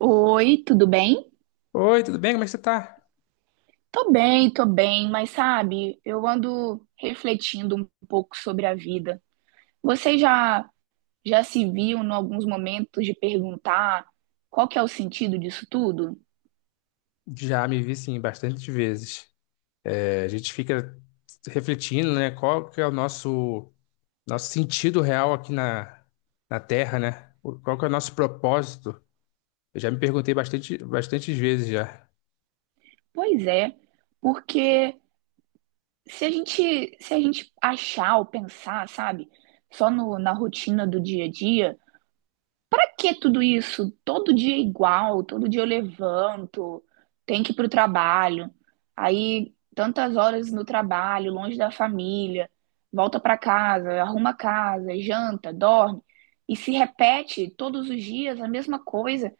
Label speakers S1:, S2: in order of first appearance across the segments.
S1: Oi, tudo bem?
S2: Oi, tudo bem? Como é que você tá?
S1: Tô bem, tô bem, mas sabe, eu ando refletindo um pouco sobre a vida. Você já se viu em alguns momentos de perguntar qual que é o sentido disso tudo?
S2: Já me vi, sim, bastante vezes. A gente fica refletindo, né? Qual que é o nosso sentido real aqui na Terra, né? Qual que é o nosso propósito? Eu já me perguntei bastante, bastantes vezes já.
S1: Pois é, porque se a gente achar ou pensar, sabe, só no, na rotina do dia a dia. Pra que tudo isso? Todo dia é igual, todo dia eu levanto, tenho que ir pro trabalho, aí tantas horas no trabalho, longe da família, volta pra casa, arruma a casa, janta, dorme, e se repete todos os dias a mesma coisa.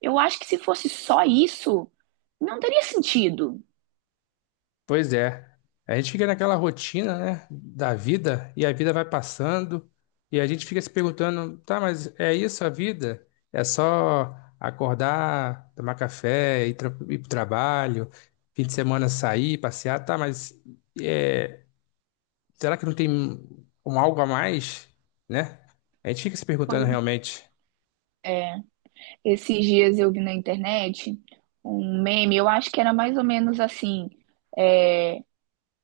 S1: Eu acho que se fosse só isso, não teria sentido.
S2: Pois é. A gente fica naquela rotina, né, da vida, e a vida vai passando, e a gente fica se perguntando, tá, mas é isso a vida? É só acordar, tomar café, ir pro trabalho, fim de semana sair, passear, tá, mas é, será que não tem um algo a mais, né? A gente fica se perguntando realmente.
S1: Esses dias eu vi na internet um meme, eu acho que era mais ou menos assim.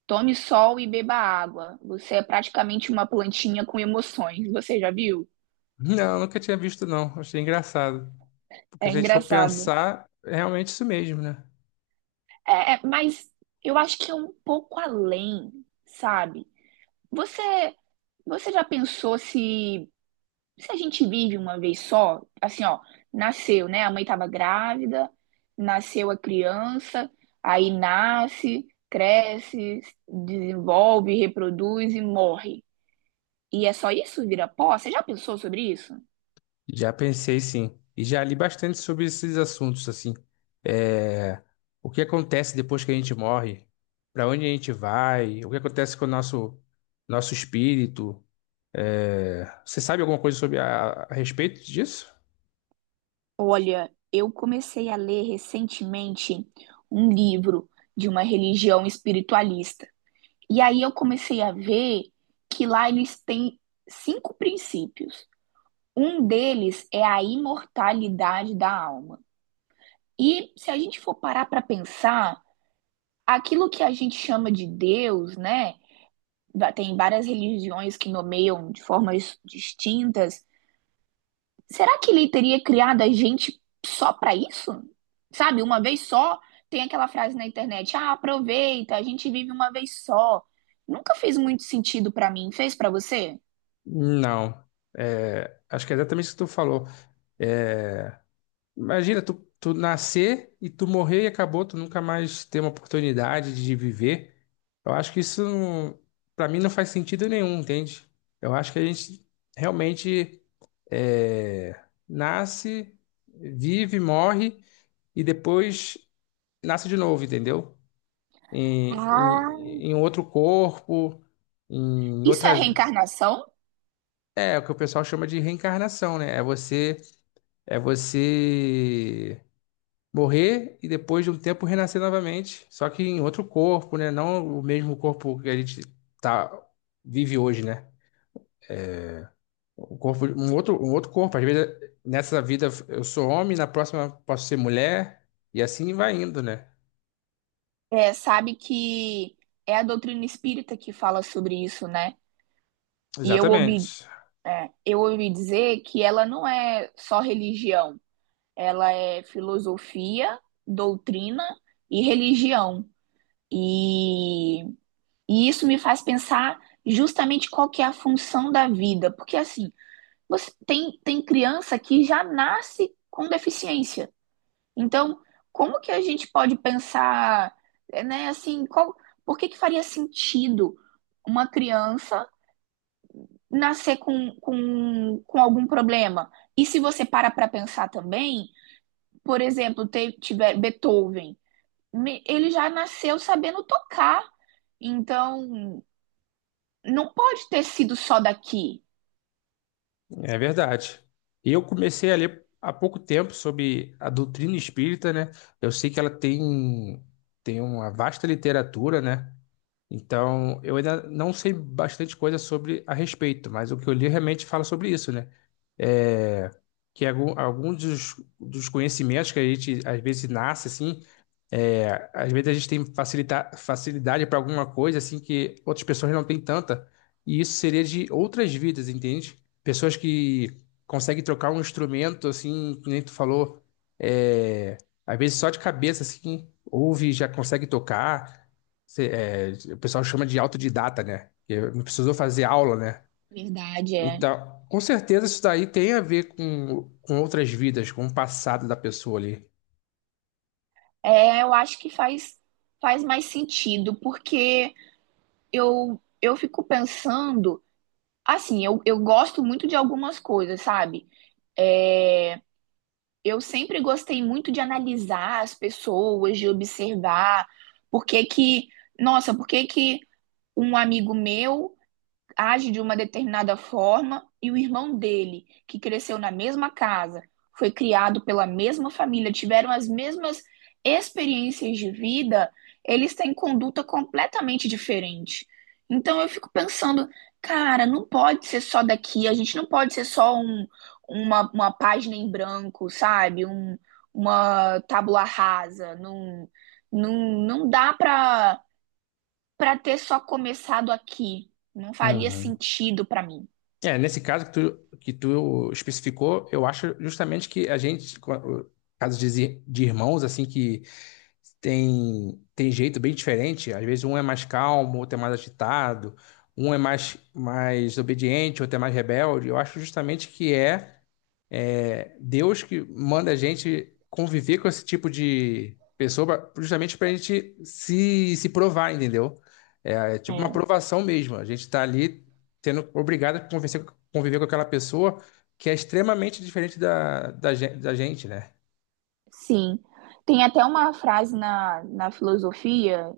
S1: Tome sol e beba água. Você é praticamente uma plantinha com emoções. Você já viu?
S2: Não, nunca tinha visto, não. Achei engraçado. Porque
S1: É
S2: se a gente for
S1: engraçado.
S2: pensar, é realmente isso mesmo, né?
S1: É, é, mas eu acho que é um pouco além, sabe? Você, você já pensou se, se a gente vive uma vez só? Assim, ó, nasceu, né? A mãe estava grávida, nasceu a criança, aí nasce, cresce, desenvolve, reproduz e morre. E é só isso, vira pó? Você já pensou sobre isso?
S2: Já pensei, sim. E já li bastante sobre esses assuntos, assim. É, o que acontece depois que a gente morre? Para onde a gente vai? O que acontece com o nosso espírito? Você sabe alguma coisa sobre a respeito disso?
S1: Olha, eu comecei a ler recentemente um livro de uma religião espiritualista. E aí eu comecei a ver que lá eles têm cinco princípios. Um deles é a imortalidade da alma. E se a gente for parar para pensar, aquilo que a gente chama de Deus, né? Tem várias religiões que nomeiam de formas distintas. Será que ele teria criado a gente só pra isso? Sabe, uma vez só, tem aquela frase na internet: "Ah, aproveita, a gente vive uma vez só". Nunca fez muito sentido pra mim, fez pra você?
S2: Não. É, acho que é exatamente isso que tu falou. Imagina, tu nascer e tu morrer e acabou, tu nunca mais ter uma oportunidade de viver. Eu acho que isso, para mim, não faz sentido nenhum, entende? Eu acho que a gente realmente, nasce, vive, morre e depois nasce de novo, entendeu? Em,
S1: Ah,
S2: em, em outro corpo, em
S1: isso é
S2: outra vida.
S1: reencarnação?
S2: É o que o pessoal chama de reencarnação, né? É você morrer e depois de um tempo renascer novamente, só que em outro corpo, né? Não o mesmo corpo que a gente tá, vive hoje, né? O corpo, um outro corpo. Às vezes, nessa vida eu sou homem, na próxima posso ser mulher, e assim vai indo, né?
S1: É, sabe que é a doutrina espírita que fala sobre isso, né? E eu ouvi,
S2: Exatamente.
S1: é, eu ouvi dizer que ela não é só religião, ela é filosofia, doutrina e religião. E E isso me faz pensar justamente qual que é a função da vida, porque assim, você tem criança que já nasce com deficiência. Então, como que a gente pode pensar, né, assim, por que que faria sentido uma criança nascer com algum problema? E se você para para pensar também, por exemplo, tiver Beethoven, ele já nasceu sabendo tocar. Então, não pode ter sido só daqui.
S2: É verdade. Eu comecei a ler há pouco tempo sobre a doutrina espírita, né? Eu sei que ela tem uma vasta literatura, né? Então, eu ainda não sei bastante coisa sobre a respeito, mas o que eu li realmente fala sobre isso, né? É, que alguns dos conhecimentos que a gente às vezes nasce assim. É, às vezes a gente tem facilidade para alguma coisa assim que outras pessoas não têm tanta, e isso seria de outras vidas, entende? Pessoas que conseguem trocar um instrumento assim, que nem tu falou, é, às vezes só de cabeça assim, ouve, e já consegue tocar. O pessoal chama de autodidata, né? Que não precisou fazer aula, né?
S1: Verdade, é.
S2: Então, com certeza isso daí tem a ver com outras vidas, com o passado da pessoa ali.
S1: É, eu acho que faz mais sentido, porque eu fico pensando, assim, eu gosto muito de algumas coisas, sabe? É, eu sempre gostei muito de analisar as pessoas, de observar por que que, nossa, por que que um amigo meu age de uma determinada forma e o irmão dele, que cresceu na mesma casa, foi criado pela mesma família, tiveram as mesmas experiências de vida, eles têm conduta completamente diferente. Então eu fico pensando, cara, não pode ser só daqui, a gente não pode ser só um, uma página em branco, sabe? Uma tábula rasa, não, não dá para ter só começado aqui. Não faria
S2: Uhum.
S1: sentido para mim.
S2: É, nesse caso que tu especificou, eu acho justamente que a gente, casos de de irmãos, assim, que tem jeito bem diferente, às vezes um é mais calmo, outro é mais agitado, um é mais obediente, outro é mais rebelde, eu acho justamente que é. É, Deus que manda a gente conviver com esse tipo de pessoa justamente para a gente se provar, entendeu? É, é tipo uma
S1: É,
S2: provação mesmo. A gente está ali sendo obrigado a conviver com aquela pessoa que é extremamente diferente da gente, né?
S1: sim. Tem até uma frase na filosofia,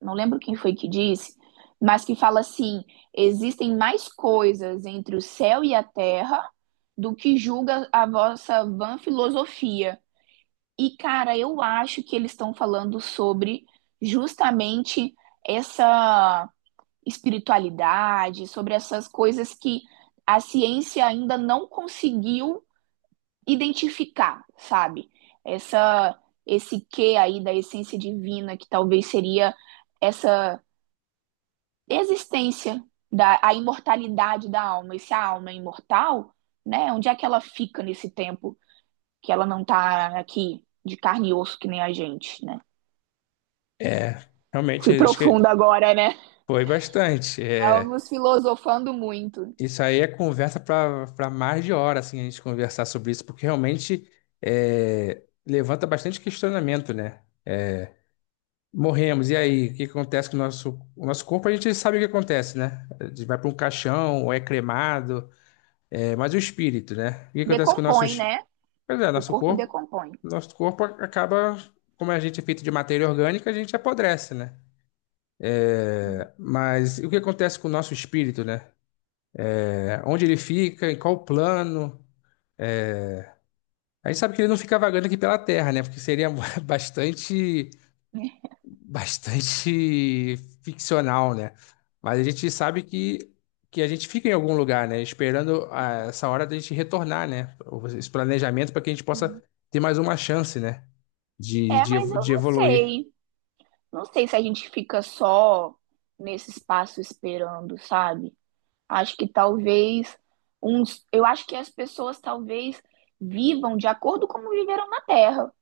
S1: não lembro quem foi que disse, mas que fala assim: existem mais coisas entre o céu e a terra do que julga a vossa vã filosofia. E, cara, eu acho que eles estão falando sobre justamente essa espiritualidade, sobre essas coisas que a ciência ainda não conseguiu identificar, sabe? Essa esse que aí da essência divina que talvez seria essa existência da a imortalidade da alma, e se a alma é imortal, né? Onde é que ela fica nesse tempo que ela não tá aqui de carne e osso que nem a gente, né?
S2: É, realmente,
S1: Fui
S2: acho
S1: profunda
S2: que
S1: agora, né?
S2: foi bastante. É,
S1: Estamos filosofando muito.
S2: isso aí é conversa para mais de hora, assim, a gente conversar sobre isso, porque realmente é, levanta bastante questionamento, né? Morremos, e aí? O que acontece com o nosso corpo? A gente sabe o que acontece, né? A gente vai para um caixão, ou é cremado, é, mas o espírito, né? O que acontece com o
S1: Decompõe, né? O
S2: nosso
S1: corpo
S2: corpo?
S1: decompõe.
S2: Nosso corpo acaba, como a gente é feito de matéria orgânica, a gente apodrece, né? Mas e o que acontece com o nosso espírito, né? É, onde ele fica, em qual plano? A gente sabe que ele não fica vagando aqui pela Terra, né? Porque seria bastante bastante ficcional, né? Mas a gente sabe que a gente fica em algum lugar, né? Esperando ah, essa hora da gente retornar, né? Esse planejamento para que a gente
S1: Uhum.
S2: possa ter mais uma chance, né? De,
S1: É,
S2: de,
S1: mas
S2: evo-
S1: eu
S2: de
S1: não
S2: evoluir.
S1: sei. Não sei se a gente fica só nesse espaço esperando, sabe? Acho que talvez uns, eu acho que as pessoas talvez vivam de acordo com como viveram na Terra.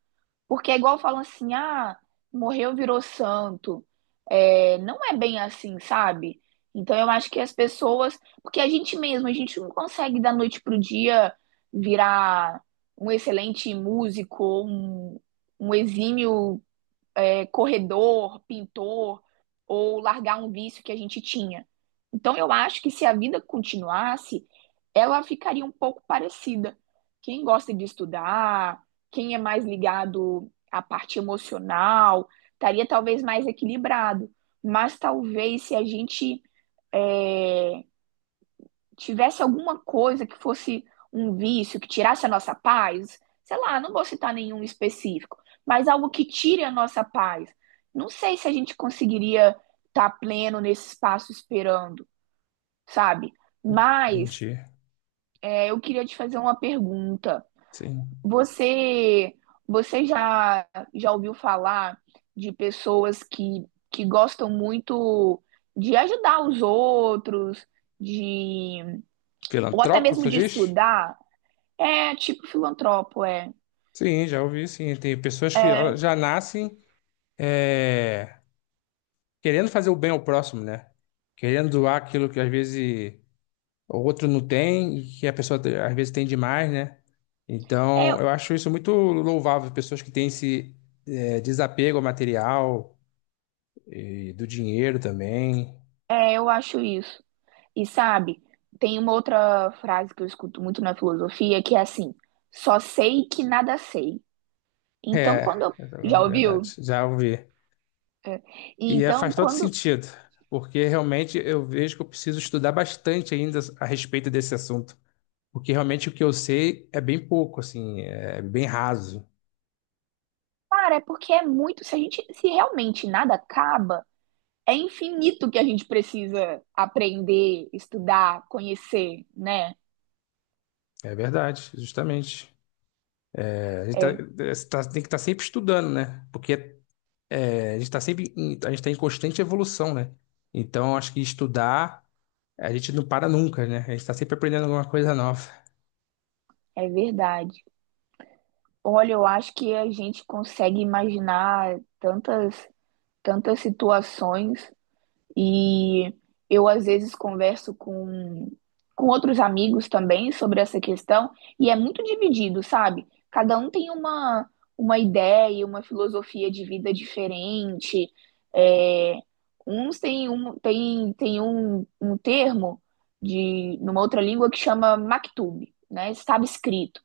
S1: Porque é igual falam assim, ah, morreu, virou santo. É, não é bem assim, sabe? Então eu acho que as pessoas, porque a gente mesmo, a gente não consegue da noite pro dia virar um excelente músico, ou um, exímio corredor, pintor, ou largar um vício que a gente tinha. Então, eu acho que se a vida continuasse, ela ficaria um pouco parecida. Quem gosta de estudar, quem é mais ligado à parte emocional, estaria talvez mais equilibrado. Mas talvez se a gente é, tivesse alguma coisa que fosse um vício, que tirasse a nossa paz, sei lá, não vou citar nenhum específico, mas algo que tire a nossa paz. Não sei se a gente conseguiria estar pleno nesse espaço esperando, sabe?
S2: A
S1: Mas
S2: gente,
S1: eu queria te fazer uma pergunta.
S2: sim.
S1: Você, você já ouviu falar de pessoas que gostam muito de ajudar os outros, de ou até
S2: Filantropo,
S1: mesmo
S2: tu
S1: de
S2: diz?
S1: estudar? É tipo filantropo, é.
S2: Sim, já ouvi, sim. Tem pessoas que ó, já nascem é, querendo fazer o bem ao próximo, né? Querendo doar aquilo que às vezes o outro não tem, e que a pessoa às vezes tem demais, né?
S1: É,
S2: Então, eu acho isso muito louvável, pessoas que têm esse é, desapego ao material e do dinheiro também.
S1: eu acho isso. E sabe, tem uma outra frase que eu escuto muito na filosofia que é assim: só sei que nada sei. Então, quando
S2: É,
S1: eu.
S2: é
S1: Já ouviu?
S2: verdade, já ouvi. E é,
S1: Então,
S2: faz todo
S1: quando.
S2: sentido, porque realmente eu vejo que eu preciso estudar bastante ainda a respeito desse assunto, porque realmente o que eu sei é bem pouco, assim, é bem raso.
S1: Cara, é porque é muito. Se a gente. Se realmente nada acaba, é infinito que a gente precisa aprender, estudar, conhecer, né?
S2: É verdade, justamente. É, a gente
S1: É,
S2: tem que estar sempre estudando, né? Porque é, a gente está sempre em, a gente tá em constante evolução, né? Então, acho que estudar, a gente não para nunca, né? A gente está sempre aprendendo alguma coisa nova.
S1: é verdade. Olha, eu acho que a gente consegue imaginar tantas, tantas situações. E eu, às vezes, converso com outros amigos também sobre essa questão, e é muito dividido, sabe? Cada um tem uma ideia, uma filosofia de vida diferente. É, uns têm um termo de numa outra língua que chama maktub, né? Estava escrito.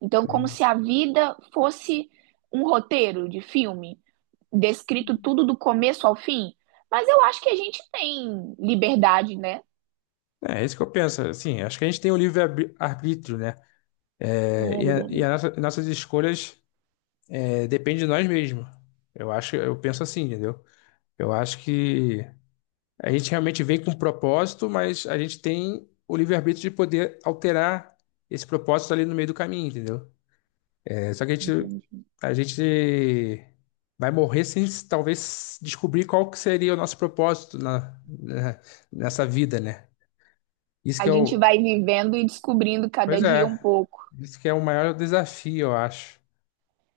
S1: Então, como
S2: É,
S1: se a vida fosse um roteiro de filme, descrito tudo do começo ao fim, mas eu acho que a gente tem liberdade, né?
S2: é isso que eu penso, assim, acho que a gente tem o livre-arbítrio, né?
S1: É,
S2: É, e a, e a
S1: liberdade.
S2: nossa- nossas escolhas é, dependem de nós mesmos. Eu acho, eu penso assim, entendeu? Eu acho que a gente realmente vem com um propósito, mas a gente tem o livre-arbítrio de poder alterar esse propósito ali no meio do caminho, entendeu? É, só que a gente,
S1: Entendi.
S2: a gente vai morrer sem talvez descobrir qual que seria o nosso propósito nessa vida, né? Isso que
S1: A
S2: é
S1: gente vai vivendo e descobrindo cada
S2: pois
S1: dia um
S2: é,
S1: pouco.
S2: isso que é o maior desafio, eu acho.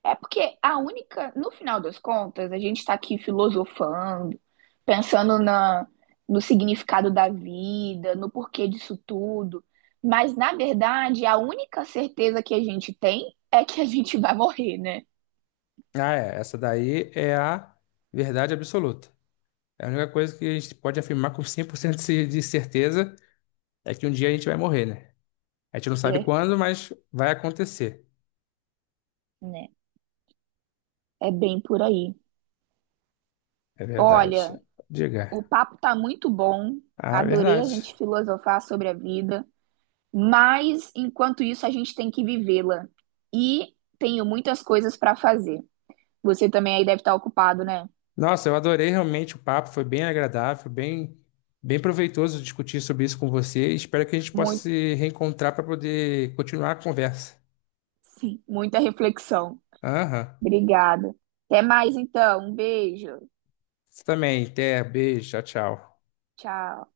S1: É porque a única, no final das contas, a gente está aqui filosofando, pensando no significado da vida, no porquê disso tudo. Mas, na verdade, a única certeza que a gente tem é que a gente vai morrer, né?
S2: Ah, é, essa daí é a verdade absoluta. É a única coisa que a gente pode afirmar com 100% de certeza é que um dia a gente vai morrer, né? A gente não sabe
S1: É,
S2: quando, mas vai acontecer.
S1: né? É bem por aí.
S2: É verdade.
S1: Olha, o
S2: Diga.
S1: papo tá muito bom.
S2: Ah, é
S1: Adorei a
S2: verdade.
S1: gente filosofar sobre a vida, mas enquanto isso a gente tem que vivê-la. E tenho muitas coisas para fazer. Você também aí deve estar ocupado, né?
S2: Nossa, eu adorei realmente o papo, foi bem agradável, bem, bem proveitoso discutir sobre isso com você. Espero que a gente possa
S1: Muito,
S2: se reencontrar para poder continuar a conversa.
S1: sim, muita reflexão.
S2: Aham.
S1: Obrigada. Até mais então. Um beijo.
S2: Você também, até, beijo, tchau, tchau.
S1: Tchau.